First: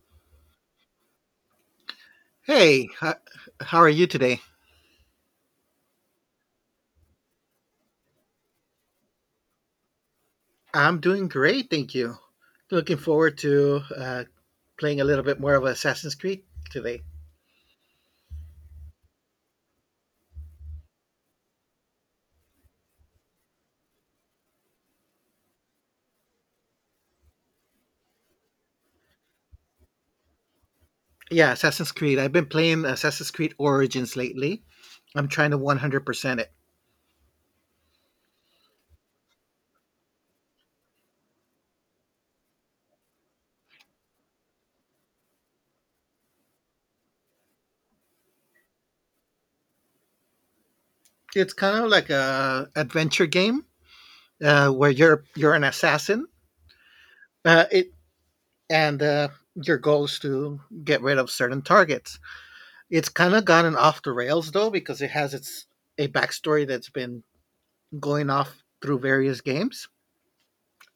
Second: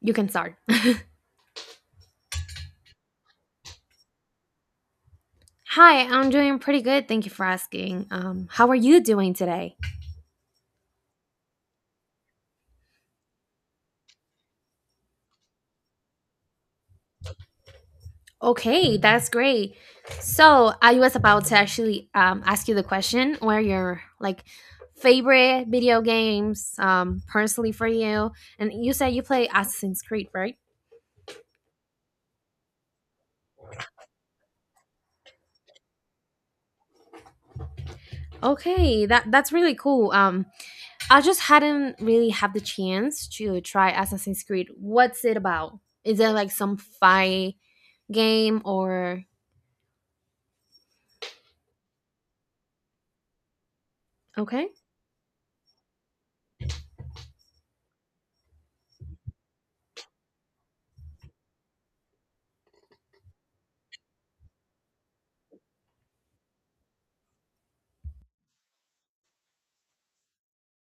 You can start. Hey, how are you today? Hi, I'm doing pretty good. Thank you for asking. How are you doing today? I'm doing great, thank you. Looking forward to playing a little bit more of Assassin's Creed today. Okay, that's great. So I was about to actually ask you the question where your like favorite video games personally for you, and you said you play Assassin's Creed, right? Yeah, Assassin's Creed. I've been playing Assassin's Creed Origins lately. I'm trying to 100% it. Okay, that's really cool. I just hadn't really had the chance to try Assassin's Creed. What's it about? Is it like some fight game or? It's kind of like a adventure game Okay, where you're an assassin it and your goal is to get rid of certain targets. It's kind of gotten off the rails though because it has its a backstory that's been going off through various games.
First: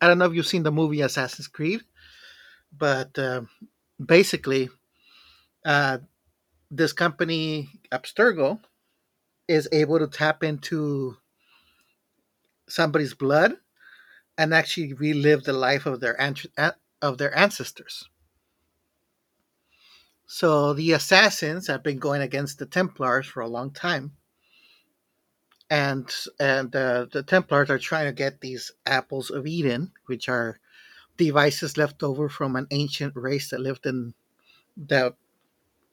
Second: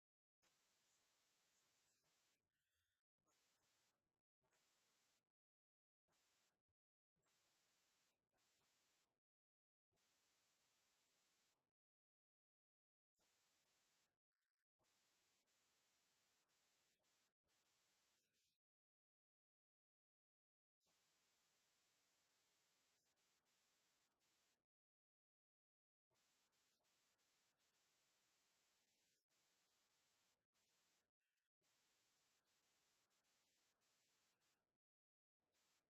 I don't know if you've seen the movie Assassin's Creed, but basically, uh, this company, Abstergo, is able to tap into somebody's blood and actually relive the life of of their ancestors. So the assassins have been going against the Templars for a long time, and the Templars are trying to get these apples of Eden, which are devices left over from an ancient race that lived in that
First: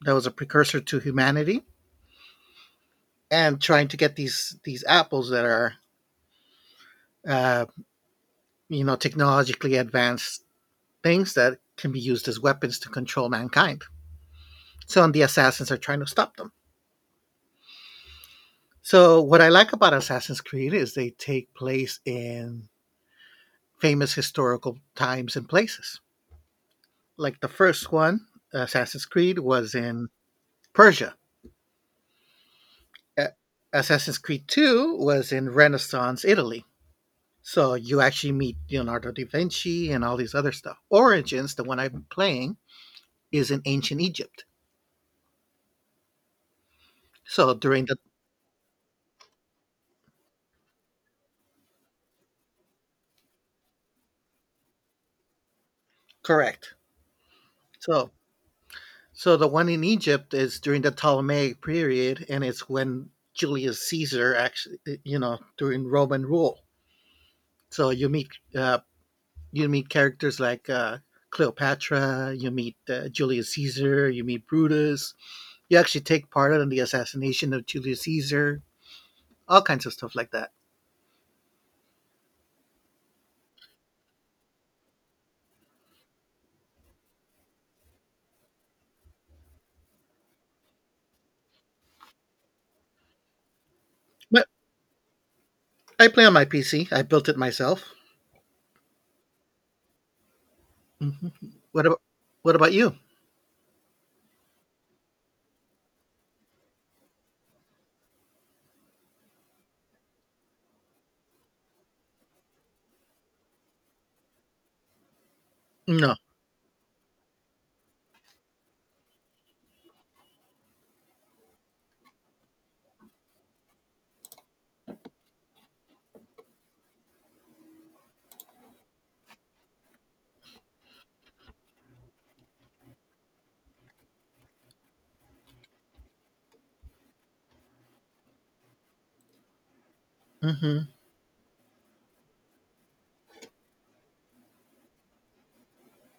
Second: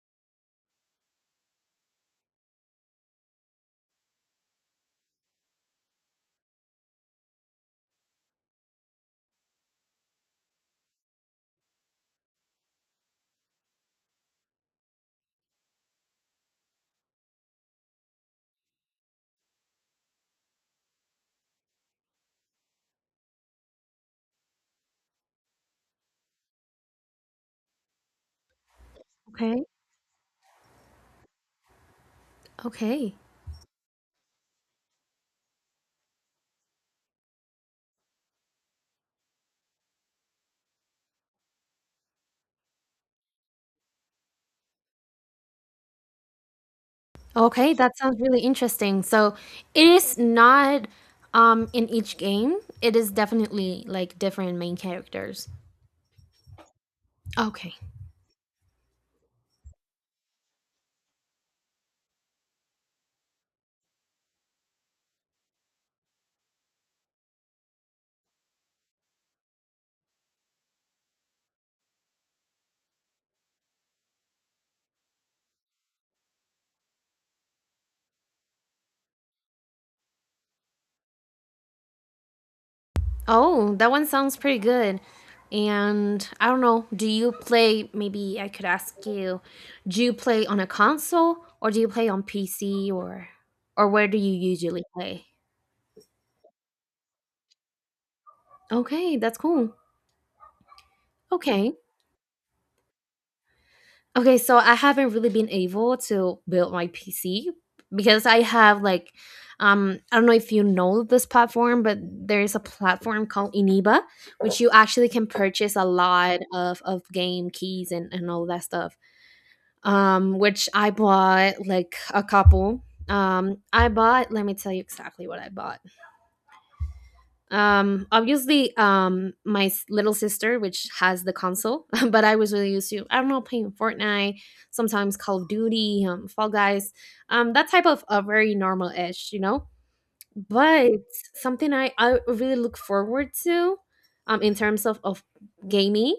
that was a precursor to humanity, and trying to get these apples that are uh, technologically advanced things that can be used as weapons to control mankind. So and the assassins are trying to stop them. So what I like about Assassin's Creed is they take place in famous historical times and places. Like the first one, Assassin's Creed, okay, was in Persia. okay. Assassin's Creed 2 was in Renaissance Italy. So you actually meet Leonardo da Vinci and all these other stuff. Origins, the one I'm playing, is in ancient Egypt. So Okay, during the. that sounds really interesting. So it is not in each game. It is definitely like different main characters. Correct. Okay. So so the one in Egypt is during the Ptolemaic period, and it's when Julius Caesar actually during Roman rule. So uh, you meet characters like Cleopatra, you meet Julius Caesar, you meet Brutus. You actually take part in the assassination of Julius Caesar, all kinds of stuff like that. Oh, that one sounds pretty good. And I don't know, do you play maybe I could ask you, do you play on a console or do you play on PC or where do you But usually play? I play on my PC. I built it myself. Okay, that's cool. Hmm. Okay. What about What about you? Okay, so I haven't really been able to build my PC because I have like I don't know if you know this platform, but there is a platform called Iniba, which you actually can purchase a No. lot of game keys and all that stuff. Which I bought like a couple. Um, I bought, let me tell you exactly what I bought. Obviously, my s- little sister, which has the console, but I was really used to, I don't know, playing Fortnite, sometimes Call of Duty, Fall Guys, that type of a very normal ish, you know. Hmm. But something I really look forward to, in terms of gaming,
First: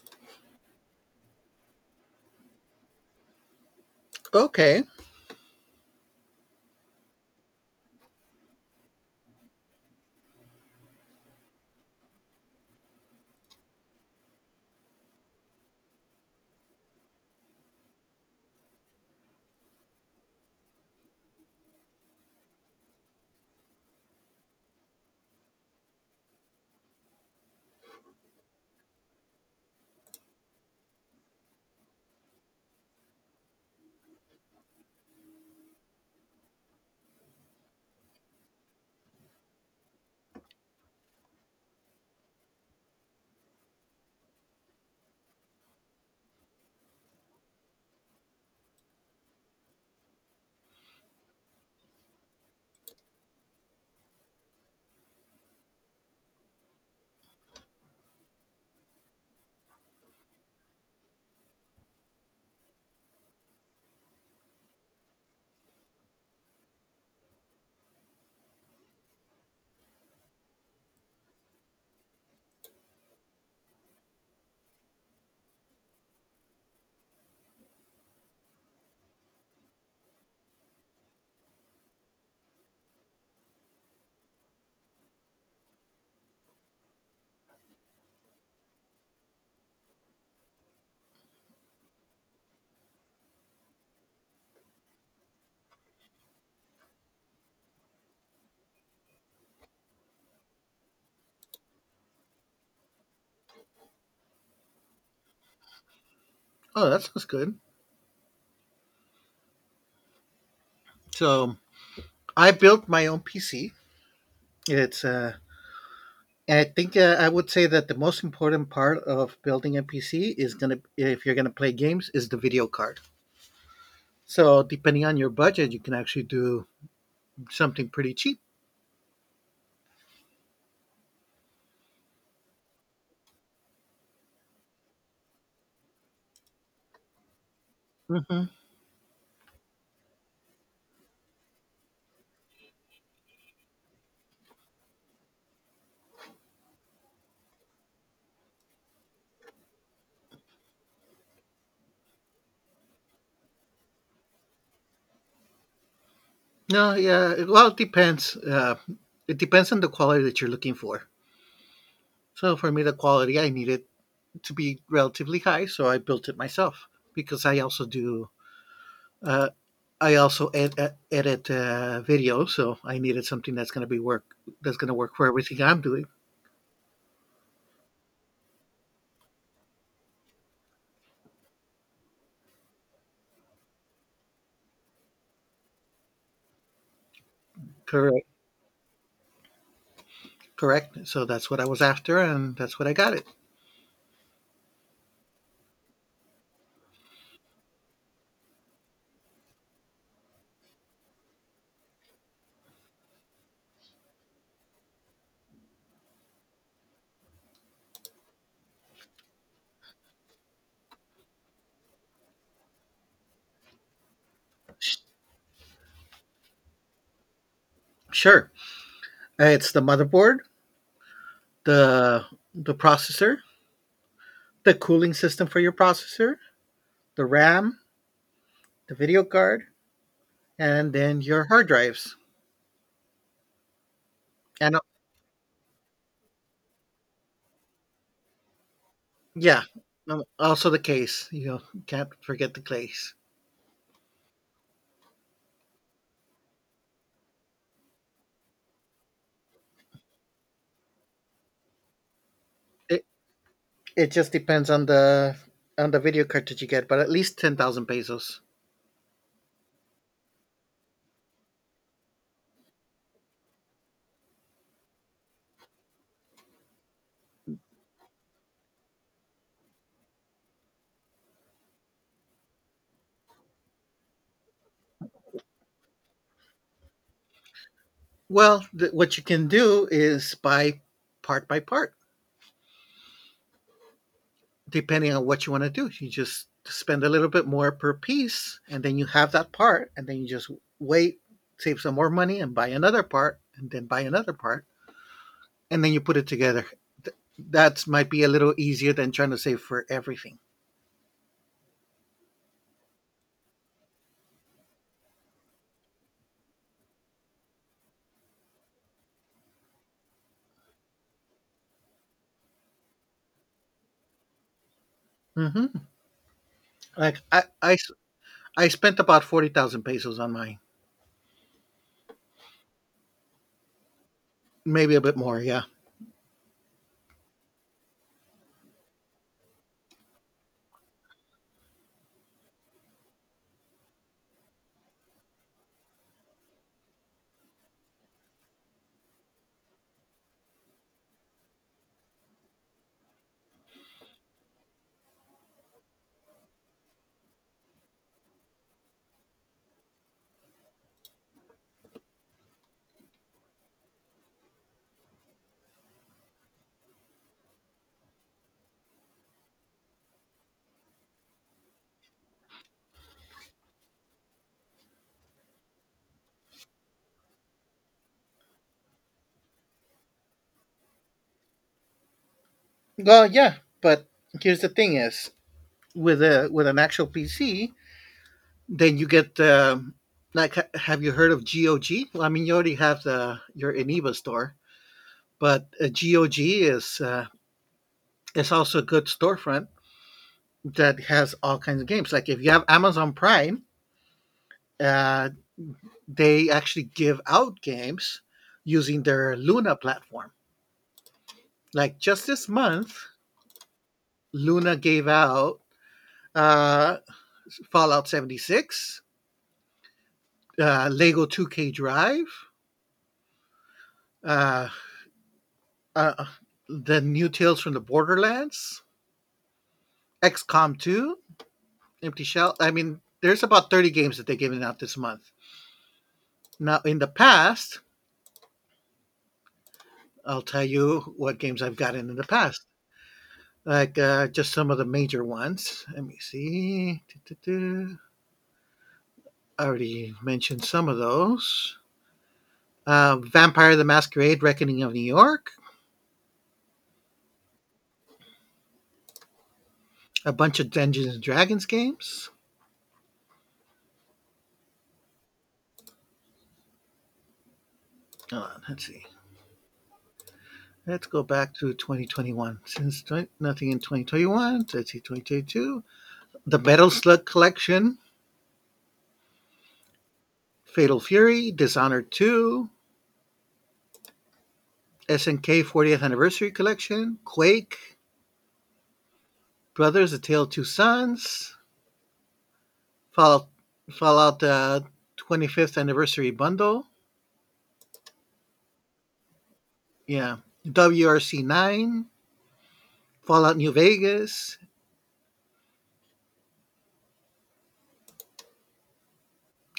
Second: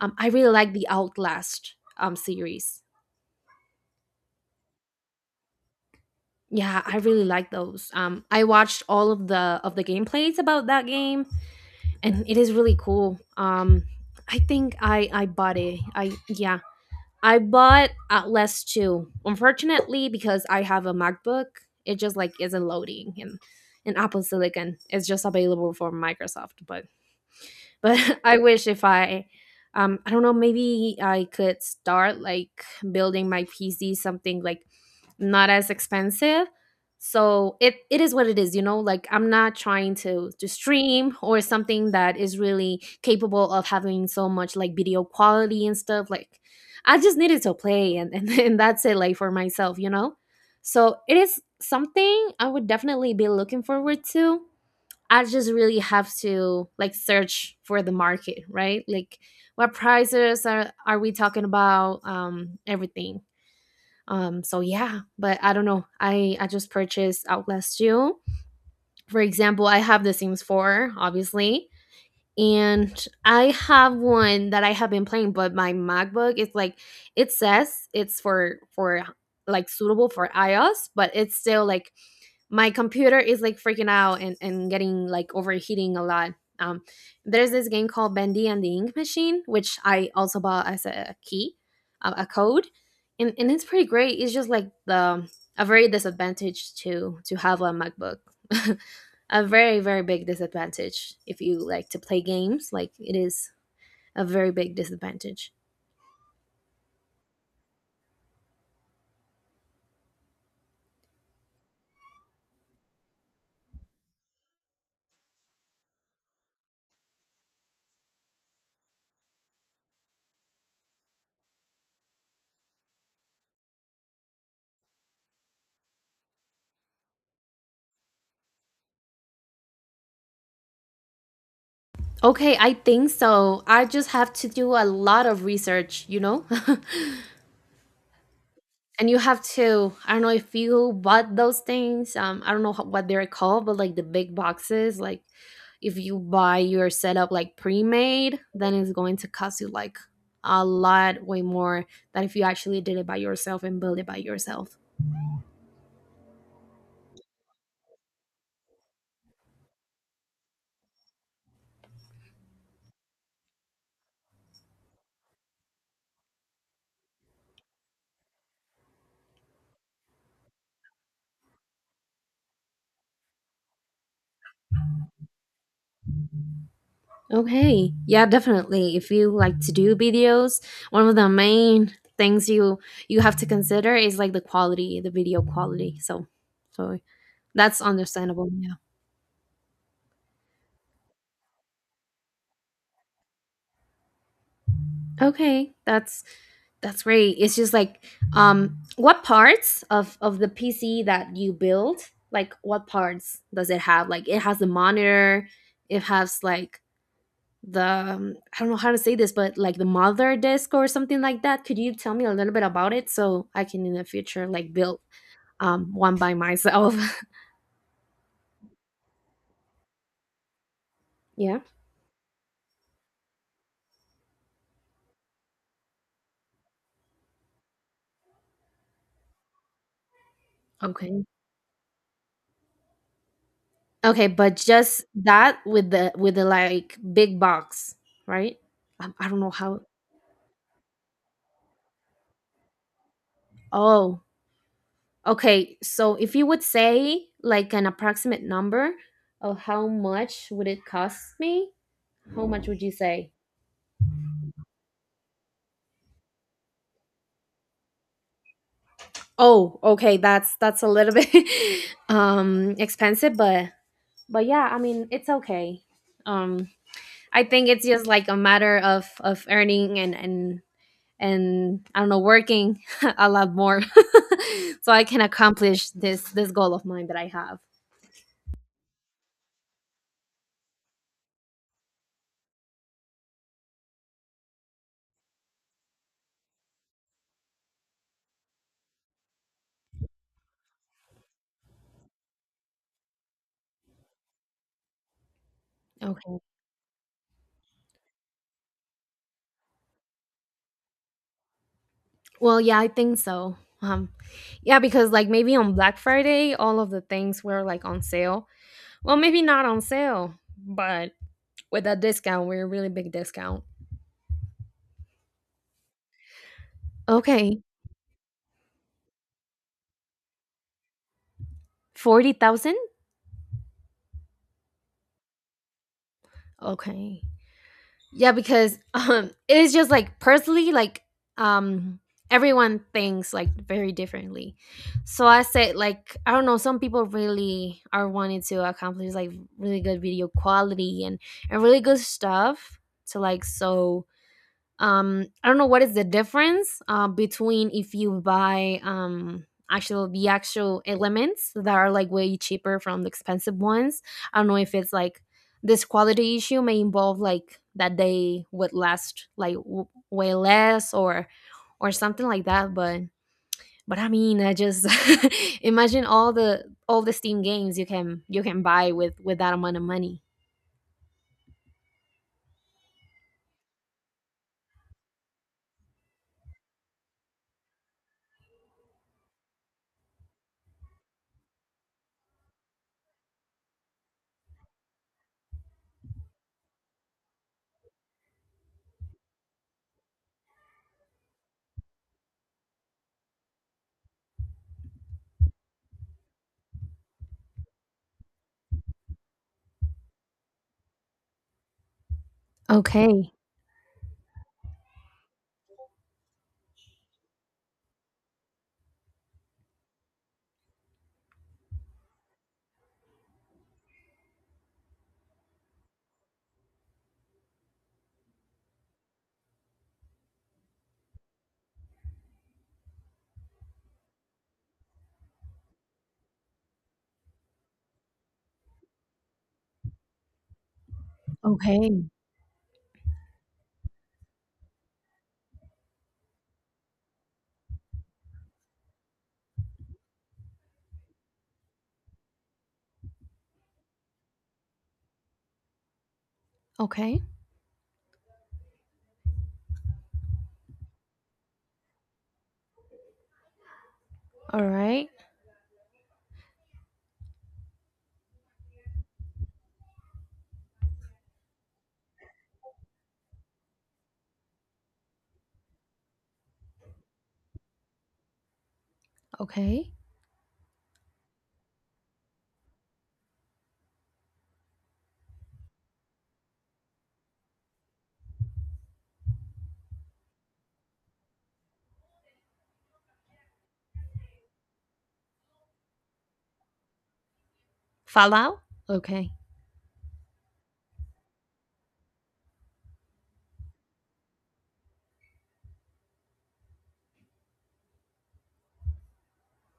I really like the Outlast series. Okay. Yeah, I really like those. I watched all of the gameplays about that game and it is really cool. I think I bought it. I Yeah, I bought Atlas 2. Unfortunately, because I have a MacBook, it just like isn't loading and Apple Silicon is just available for Microsoft. But I wish. If i um i don't know, maybe I could start like building my PC, something like not as expensive. So it is what it is, you know. Like I'm not trying to stream or something that is really capable of having so much like video quality and stuff like. I just needed to play and that's it, like for myself, you know. So it is something I would definitely be looking forward to. I just really have to like search for the market, right? Like what prices are we talking about? Everything. So yeah, but I don't know. I just purchased out last June. For example, I have The Sims 4, obviously, and I have one that I have been playing, but my MacBook is like it says it's for like suitable for iOS, but it's still like my computer is like freaking out and getting like overheating a lot. Um, there's this game called Bendy and the Ink Machine, which I also bought as a key, a code, and it's pretty great. It's just like the a very disadvantage to have a MacBook, a very big disadvantage if you like to play games. Like it is a very big disadvantage. Oh, that sounds good. So I built my own PC. It's and I think I would say that the most important part of building a PC if you're gonna play games, is the video card. So depending on your budget, you can actually do something pretty cheap. Okay, I think so. I just have to do a lot of research, you know. Hmm. And you have to, I don't know if you bought those things, I don't know ho- what they're called, but like the big boxes. Like if you buy your setup like pre-made, then it's going to cost you like a lot way more than if you actually did it by yourself and build it by yourself. No, yeah. Well, it depends. It depends on the quality that you're looking for. So for me, the quality I needed to be relatively high, so I built it myself because I also do. Uh, I also edit video, so I needed something that's going to be work that's going to work for everything I'm doing. Okay, yeah, definitely. If you like to do videos, one of the main things you you have to consider is like the quality, the video quality, so so that's Correct, understandable, yeah. correct. So that's what I was after, and that's what I got it. Okay, that's great. It's just like what parts of the PC that you build, like what parts does it have? Like it has the monitor, it has like the I don't know how to say this, but like the mother disk or something like that. Could you tell me a little bit about it so I can in the future like build Sh- one by myself? Sure. It's the motherboard, Yeah. the the processor, the cooling system for your processor, the RAM, the video card, and then Okay. your hard drives, Okay, but and just that with the like big box, right? I don't know yeah, how. Also the case. You know, can't forget the case. Oh. Okay, so if you would say like an approximate number of how much would it cost me, how much would you say? It just depends on the video card that you get, but at least 10,000 pesos. Oh, okay, that's a little bit expensive, but yeah, I mean, it's okay. Um, I think it's just like a matter of earning and I don't know, working a lot more so I can accomplish this this goal of mine that I have. Well, what you can do is buy part by part, depending on what you want to do. You just spend a little bit more per piece, and then you have that part, and then you just wait, save some more money, and buy another part, and then buy another part, and then you put it together. Th- That might be a little easier than trying to save for everything. Well, yeah, I think so. Um, yeah, because like maybe on Black Friday, all of the things were like on sale. Well, maybe not on sale, but with a discount, we're a really big discount. Hmm. Like Okay, I spent about 40,000 pesos on mine, 40,000. maybe a bit more. Yeah. Okay, yeah, because it is just like personally, like um, everyone thinks like very differently. So I said, like I don't know, some people really are wanting to accomplish like really good video quality and really good stuff to like so I don't know what is the difference between if you buy actual the actual elements that are like way cheaper from the expensive ones. I don't know if it's like this quality issue may involve like that they would last like w- way less or something like that. But I mean, I just imagine all the Steam games you can buy with that amount of money. Well, yeah, but here's the thing: is with a with an actual PC, then you get like have you heard of GOG? Well, I mean, you already have the your Eniva store, but GOG is also a good storefront that has all kinds of games. Like if you have Amazon Prime, uh, they actually give out games using their Luna platform. Like just this month, Okay, Luna gave out uh, Fallout 76, Lego 2K Drive, uh, uh, the new Tales from the Borderlands, XCOM 2, Empty Shell. I mean, there's about 30 games that they're giving out this month. Now, in the past, I'll tell you what games I've okay, gotten in the past. Like just some of the major ones. Let me see. I already mentioned some of those. Vampire the Masquerade: Reckoning of New York. okay, A bunch of Dungeons and Dragons games. all right, Hold on, let's see. Let's go back to 2021. Since 20, nothing in 2021, let's see 2022. The Metal Slug Collection, okay. Fatal Fury, Dishonored 2, SNK 40th Anniversary Collection, Quake, Brothers: A Tale of Two Sons, Fallout Fallout 25th Anniversary Bundle. Fallout? Okay. Yeah, WRC 9, Fallout New Vegas.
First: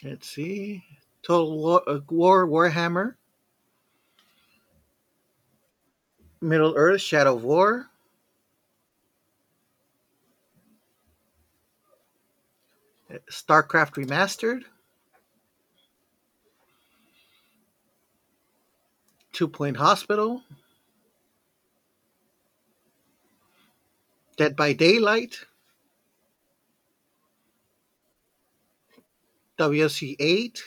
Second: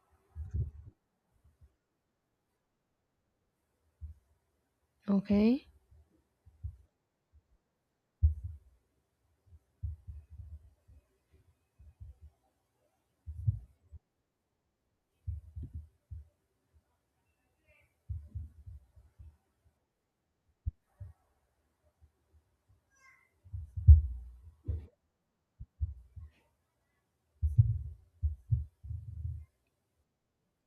Let's see, Total War, Warhammer, Okay. Middle Earth: Shadow of War, StarCraft Remastered, Two Point Hospital, Dead by Daylight, WSC 8,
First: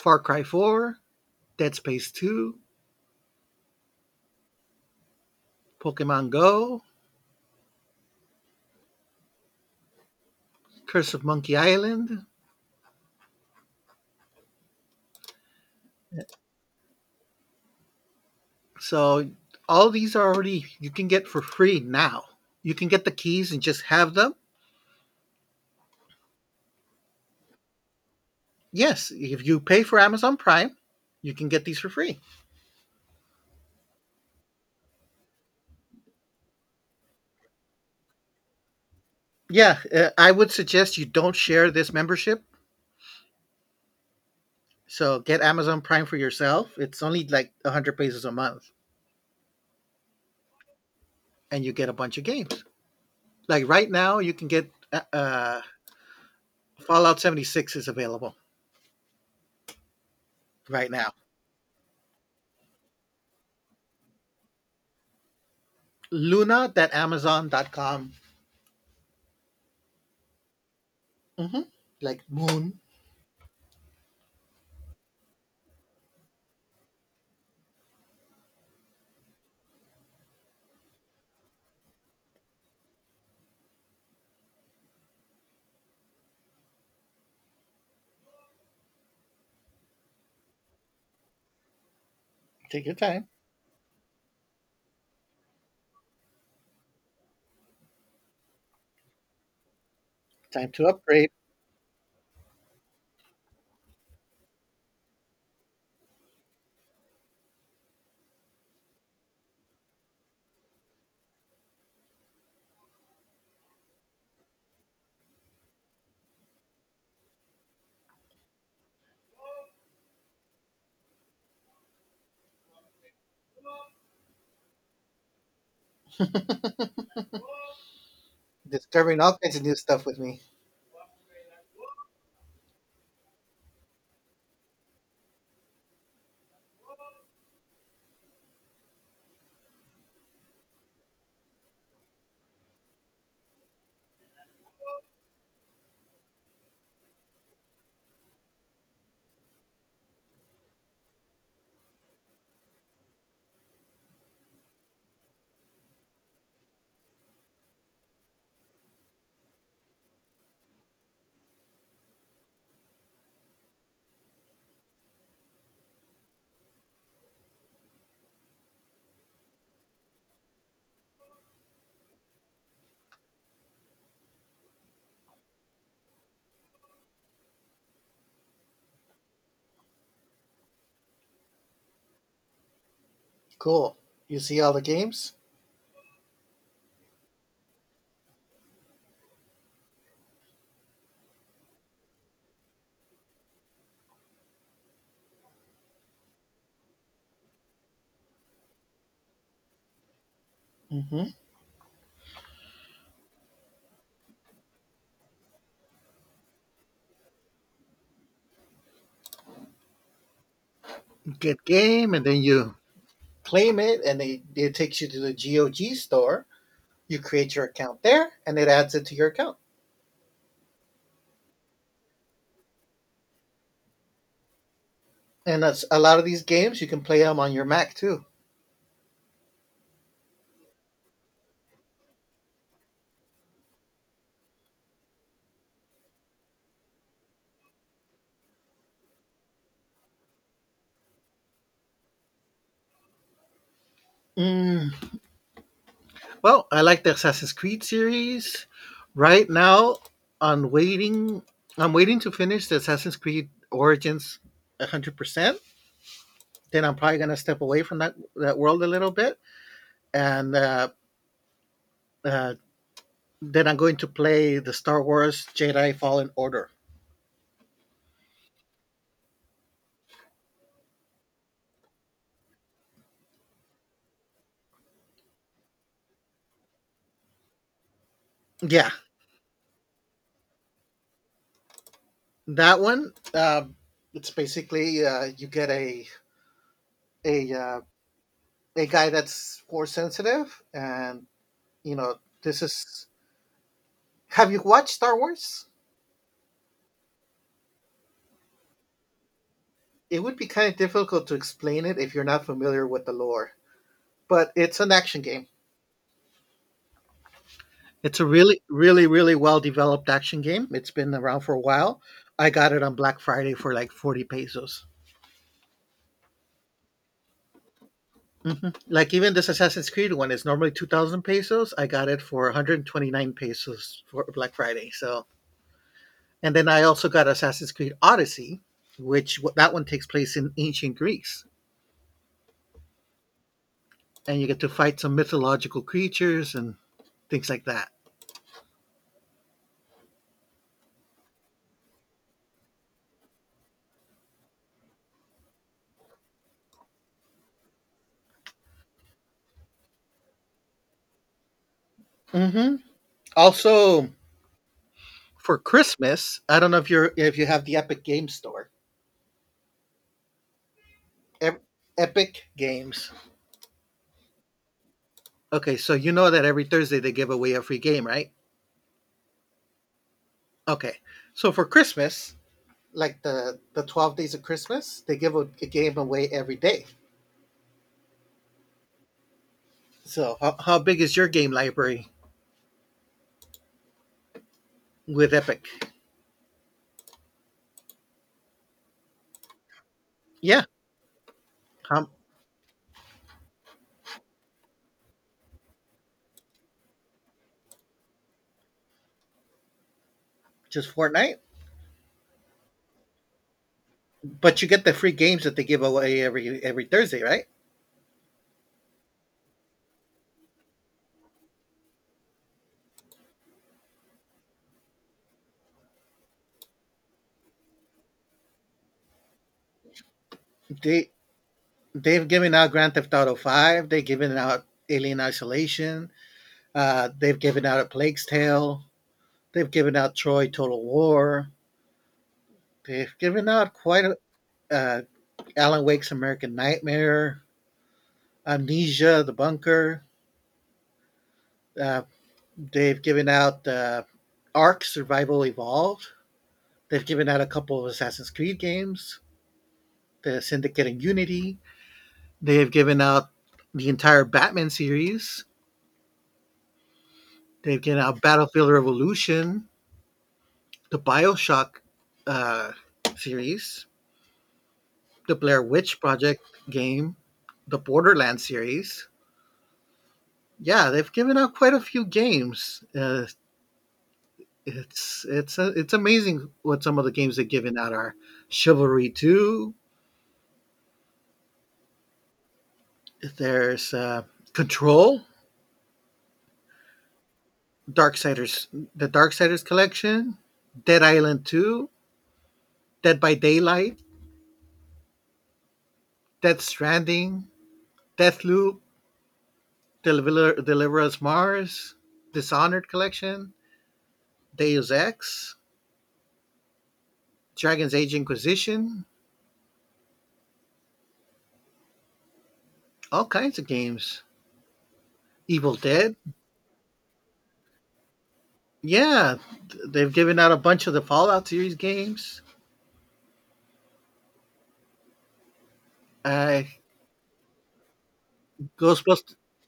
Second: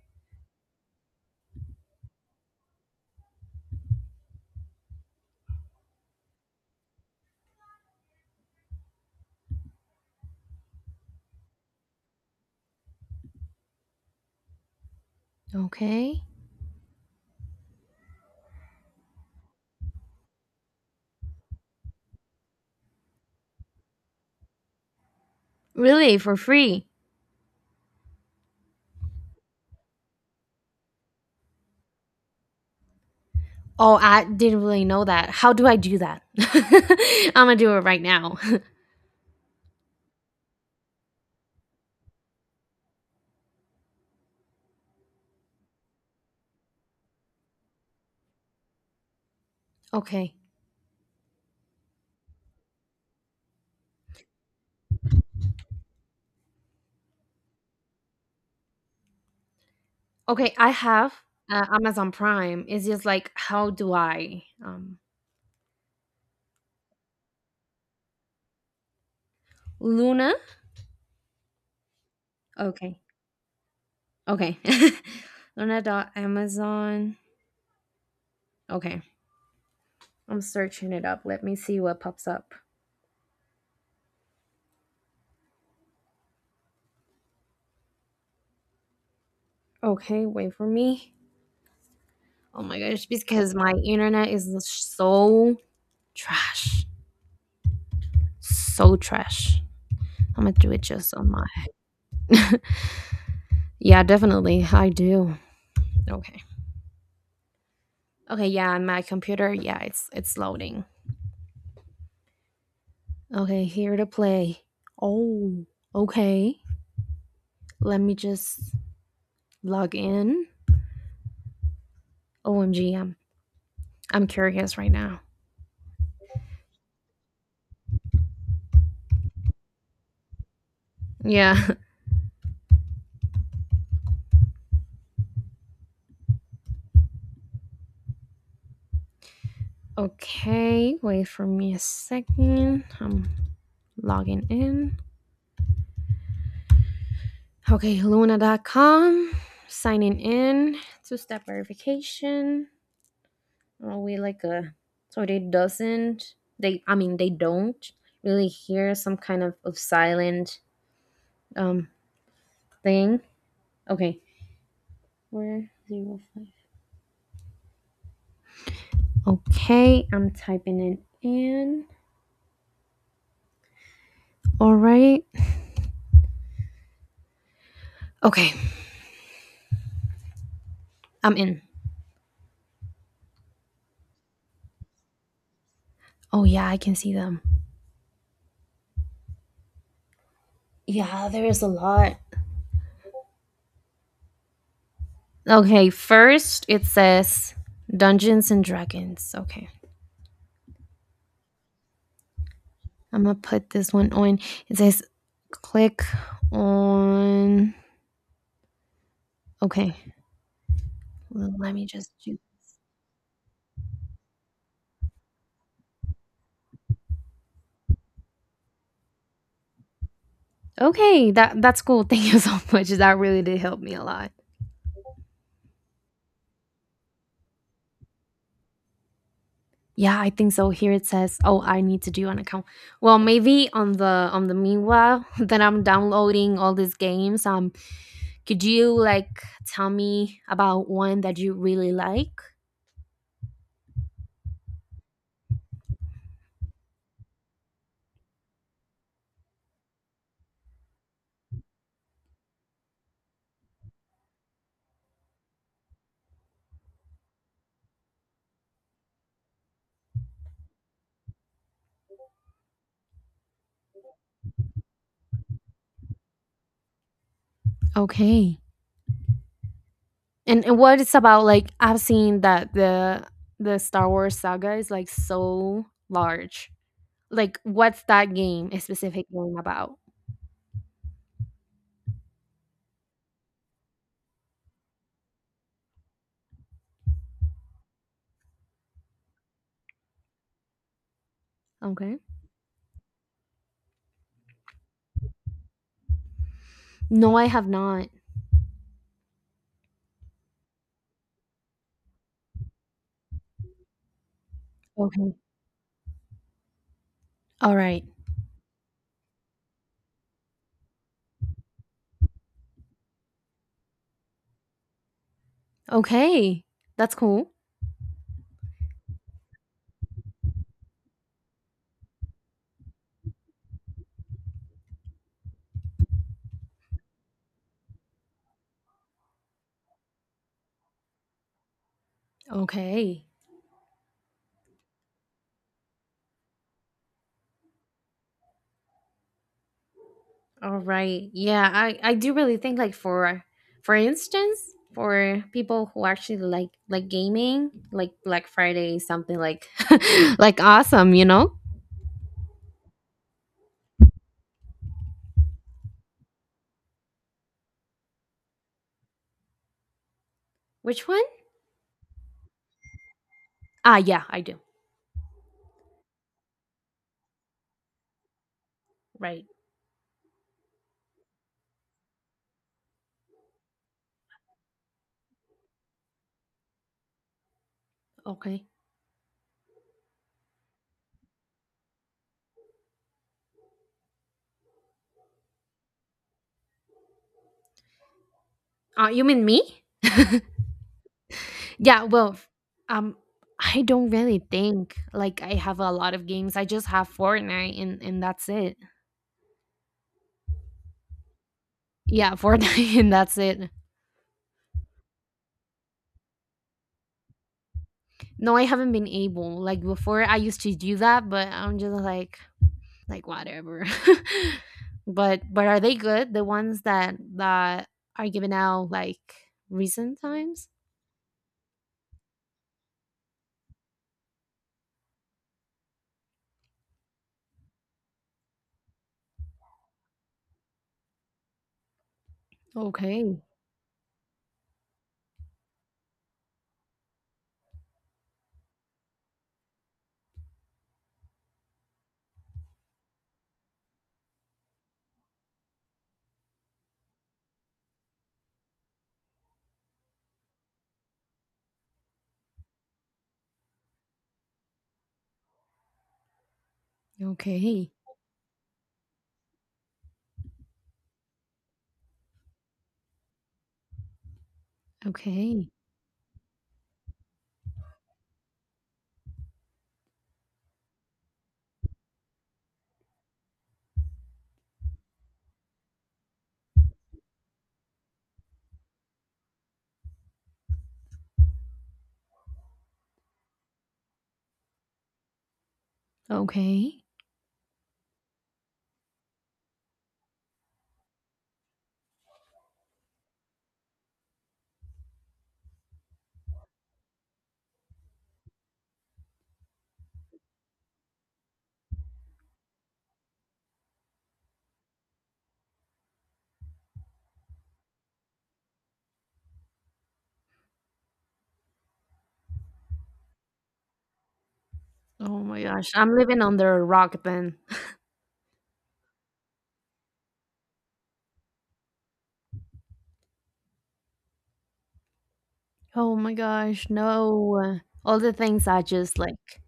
Far Cry 4, Dead Space 2, Pokemon Go, Curse of Monkey Island. Okay. So all these are already you can get for free now. You can get the keys and just have them. Really? For free? Yes, if you pay for Amazon Prime, you can get these for free. Oh, I didn't really know that. How do I do that? I'm gonna do it right now. Yeah, I would suggest you don't share this membership. So get Amazon Prime for yourself. It's only like 100 pesos a month Okay. and you get a bunch of games. Like right now, you can get Fallout 76 is available Okay, I right now. have Amazon Prime. It's just like, how do I? Luna that Amazon.com. Luna? Mm-hmm. Like Moon. Okay. Okay. Luna dot Amazon. Okay. I'm searching it up. Let me see what pops up. Okay, wait for me. Oh my Take your gosh, time. because my internet is so trash. So trash. I'm gonna do Time it to just upgrade. on my. Yeah, definitely. I do. Okay. Okay. Yeah, on my computer. Yeah, it's loading. Okay, here to play. Oh, okay. Let me just log in. OMG, I'm curious right now. Discovering all kinds of new stuff with me. Yeah. Okay. Wait for me a second. I'm logging in. Okay, Luna.com. Signing in. Two step verification. Are we like a so they doesn't they I mean they don't really hear some kind of silent um thing. Okay. Where 05. Okay, I'm typing it in. Alright. Okay, I'm in. Cool. You see all the games. Oh yeah, I can see them. Yeah, there is a lot. Okay, first it says Dungeons and Dragons. Okay. Mm-hmm. I'm gonna put this one on. It says click on okay. Well, Get let me game, just and do. then you claim it, and it takes you to the GOG store. You create your account there, and it adds it to your account. Okay, that that's cool. Thank you so much. That really did help me a lot. And that's a lot of these games. You can play them on your Mac too. Yeah, I think so. Here it says, "Oh, I need to do an account." Well, maybe on the meanwhile that I'm downloading all these games, could you like tell me about one that you really like? Mm. Well, I like the Assassin's Creed series. Right now, I'm waiting. I'm waiting to finish the Assassin's Creed Origins 100%. Then I'm probably going to step away from that world a little bit. And uh, then I'm going to play the Star Wars Jedi Fallen Order. Okay, and what it's about? Like I've seen that the Star Wars saga is like so large. Like, what's that game? A Yeah, specific game about? that one. It's basically you get a uh, a guy that's force sensitive, and you know Okay. this is. Have you watched Star Wars? No, I have not. It would be kind of difficult to explain it if you're not familiar with the lore, but it's an action Okay. game. Alright. It's a really, really, really well developed action game. It's been around for a while. I got it on Black Friday for like 40 pesos. Okay. That's cool. Like even this Assassin's Creed one is normally 2,000 pesos. I got it for 129 pesos for Black Friday. So, and then I also got Assassin's Creed Odyssey, which that one takes place in ancient Greece, Okay. and you get to fight some mythological creatures and things like that. Alright. Yeah, I do really think like for instance, for people who actually like gaming, like Black Friday is something like like awesome, you know? Hmm. Also, for Christmas. I don't know if you're if you have the Epic Game Store. Which one? Ep- Epic Games. Ah, yeah, I do. Okay, so you know that every Thursday they give away a free game, right? Right. Okay, so for Christmas, like the 12 days of Christmas, they give a game away every day. Okay. So how big is your game library with Epic? You mean me? Yeah, Yeah, um, well, um, I don't really think like I have a lot of games. I just have Fortnite and that's it. just Fortnite, Yeah, Fortnite and that's it. but you get the free games that they give away every Thursday, right? No, I haven't been able. Like before, I used to do that, but I'm just like whatever. But are they good? The ones that that are given out like recent times? They they've given out Grand Theft Auto Five. They've given out Alien Isolation. They've given out a Plague's Tale. They've given out Troy Total War. They've Okay, given out quite a uh, Alan Wake's American Nightmare, Amnesia, The Bunker. Uh, they've given out Ark Survival Evolved. They've given out a couple of Assassin's Creed games, the Syndicate and Unity. They've given out the entire Batman series. They've okay, given out Battlefield Revolution, the Bioshock uh, series, the Blair okay, Witch Project game, the Borderlands series. Yeah, they've given out quite a few games. It's amazing what some of the games they've given out are. Chivalry Two. There's Control, okay. Darksiders, the Darksiders collection, Dead Island Two, Dead by Daylight, Death Stranding, Deathloop, Deliver Us Mars, Dishonored collection, Deus Ex, Dragon's Age Inquisition, all kinds of games. Oh my Evil gosh, I'm Dead. living under a rock then. Yeah, they've given out a bunch of the Fallout series games. Oh my Uh, gosh, no. All the things I just Ghostbusters, like.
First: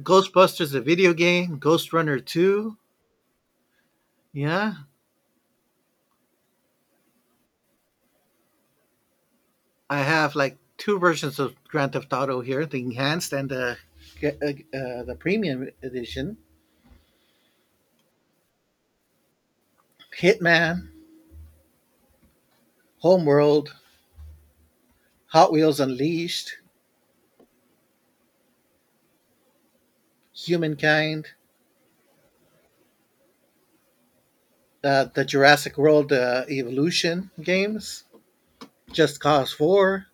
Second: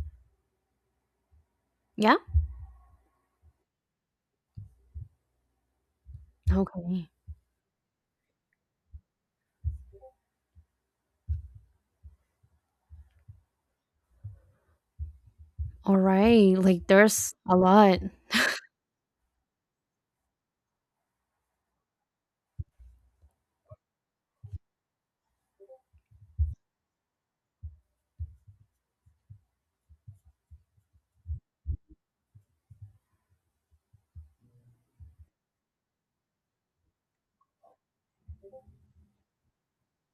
Ghostbusters, the video game, Ghost Runner Yeah. Two. Yeah, Okay. I have like two versions of Grand Theft Auto here: the enhanced and the premium All edition. right. Like there's a lot. Hitman, Homeworld, Hot Wheels Unleashed, Humankind, the Jurassic World Evolution games, Just Cause Four.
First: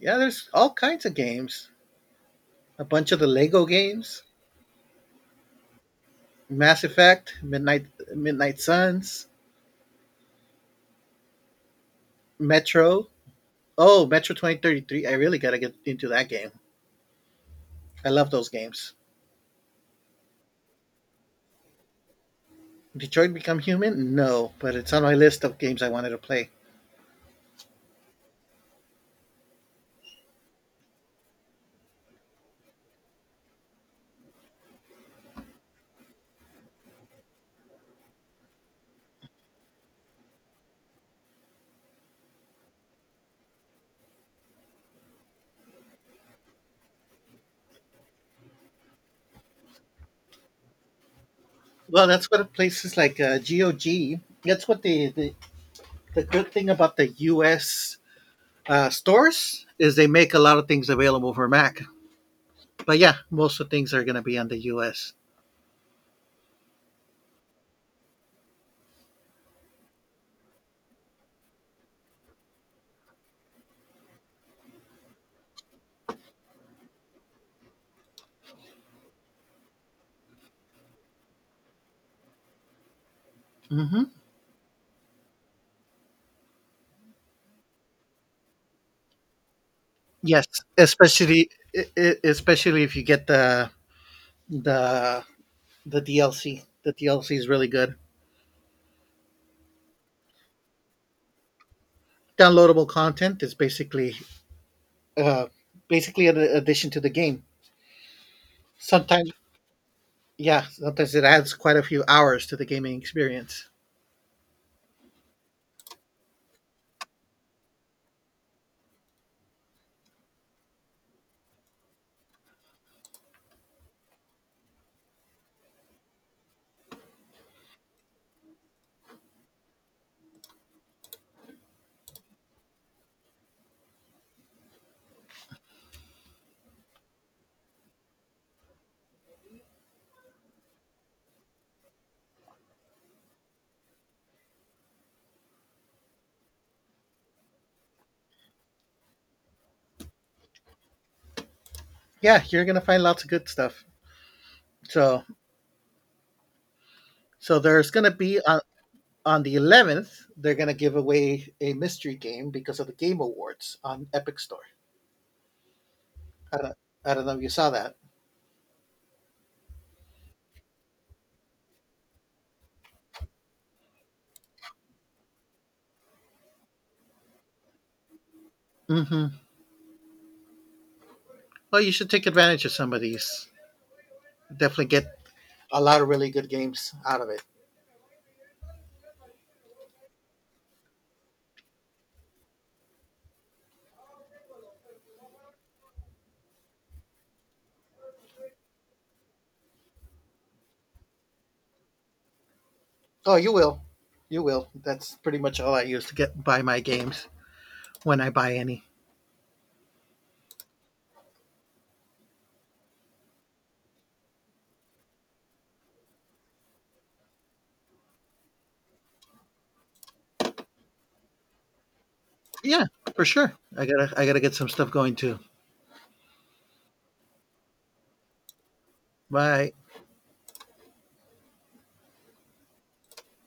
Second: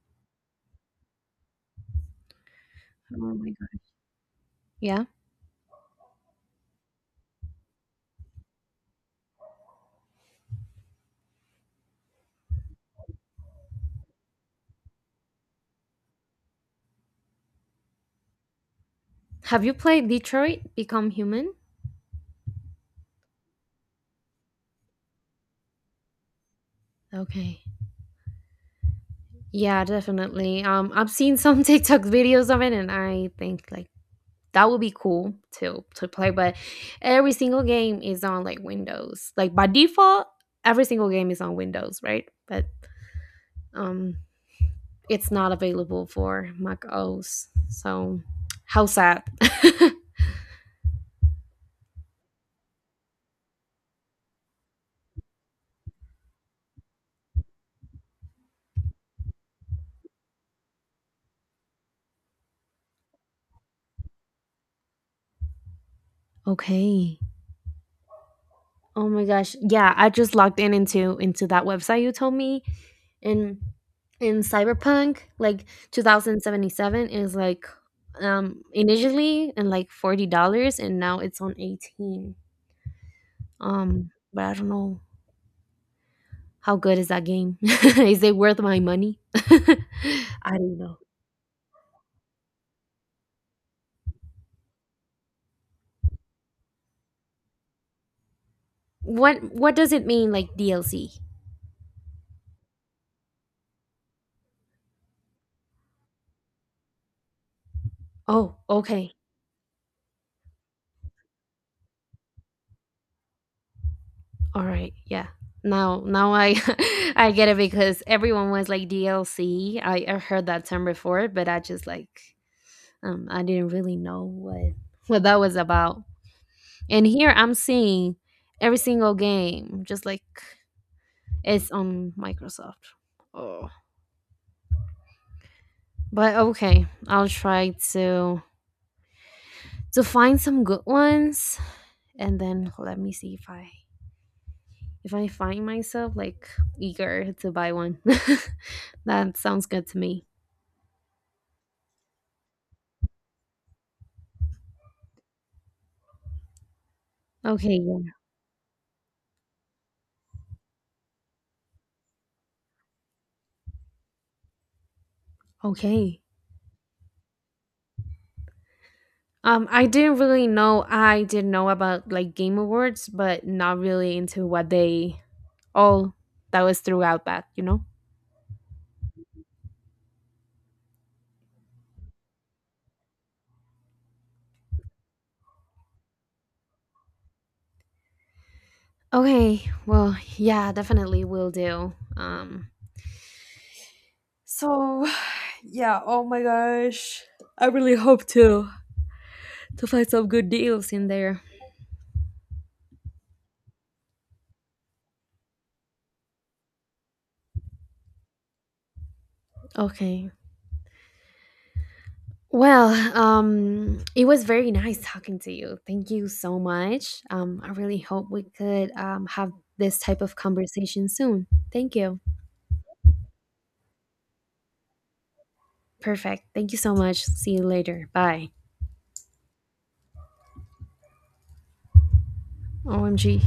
Yeah, there's all kinds of games. A bunch of the Oh my Lego god. games, Yeah. Mass Effect, Midnight Suns, Metro. Oh, Metro 2033. I really got to get into that game. I love those games. Have you played Detroit Become Human? Detroit Become Human? No, but it's on my list of games I wanted to play. Okay. Yeah, definitely. I've seen some TikTok videos of it, and I think like that would be cool to play. But every single game is on like Windows. Like by default, every single game is on Windows, right? But um, it's not available for Mac OS. So how sad. Well, that's what places like GOG, that's what the good thing about the US stores is: they make a lot of things available for Mac. But yeah, most of the things are going to be on the US. Okay. Oh my gosh. Yeah, I just logged in into that website you told me and in Cyberpunk like 2077 is like initially and like $40 and now it's on 18. Hmm. But I don't know how good is that game? Is it worth my money? Yes, I don't know. especially especially if you get the the DLC. The DLC is really good. What does it mean like DLC? Downloadable content is uh, basically an addition to the game. Oh, okay. Sometimes, yeah, sometimes it adds quite a few hours to the gaming experience. All right. Yeah. Now, now I I get it because everyone was like DLC. I heard that term before, but I just like I didn't really know what that was about. And here I'm seeing every single game just like it's on Microsoft. Oh. But okay, I'll try to find some good ones and then let me see if I find myself like eager to buy one. That sounds good to me. Yeah, you're gonna find lots of good stuff. So, so Okay, there's gonna yeah. be on the 11th, they're gonna give away a mystery game because of the Game Awards on Epic Store. Okay. I don't, I don't know if you saw that. I didn't really know. I did know about like Game Awards, but not really into what they all that was throughout that, you know? Hmm. Well, you should take advantage of some of these. Definitely get a lot of really good games out of it. Okay. Well, yeah, definitely will do. So yeah, oh my gosh. I really hope to find some good deals in there. Oh, you will. You will. That's pretty much all I use to get buy my games when I buy any. Okay. Well, it was very nice talking to you. Thank you so much. I really hope we could have this type of conversation soon. Thank you. Yeah, for sure. I gotta get some stuff going too. Perfect. Thank you so much. See you later. Bye. Bye. OMG.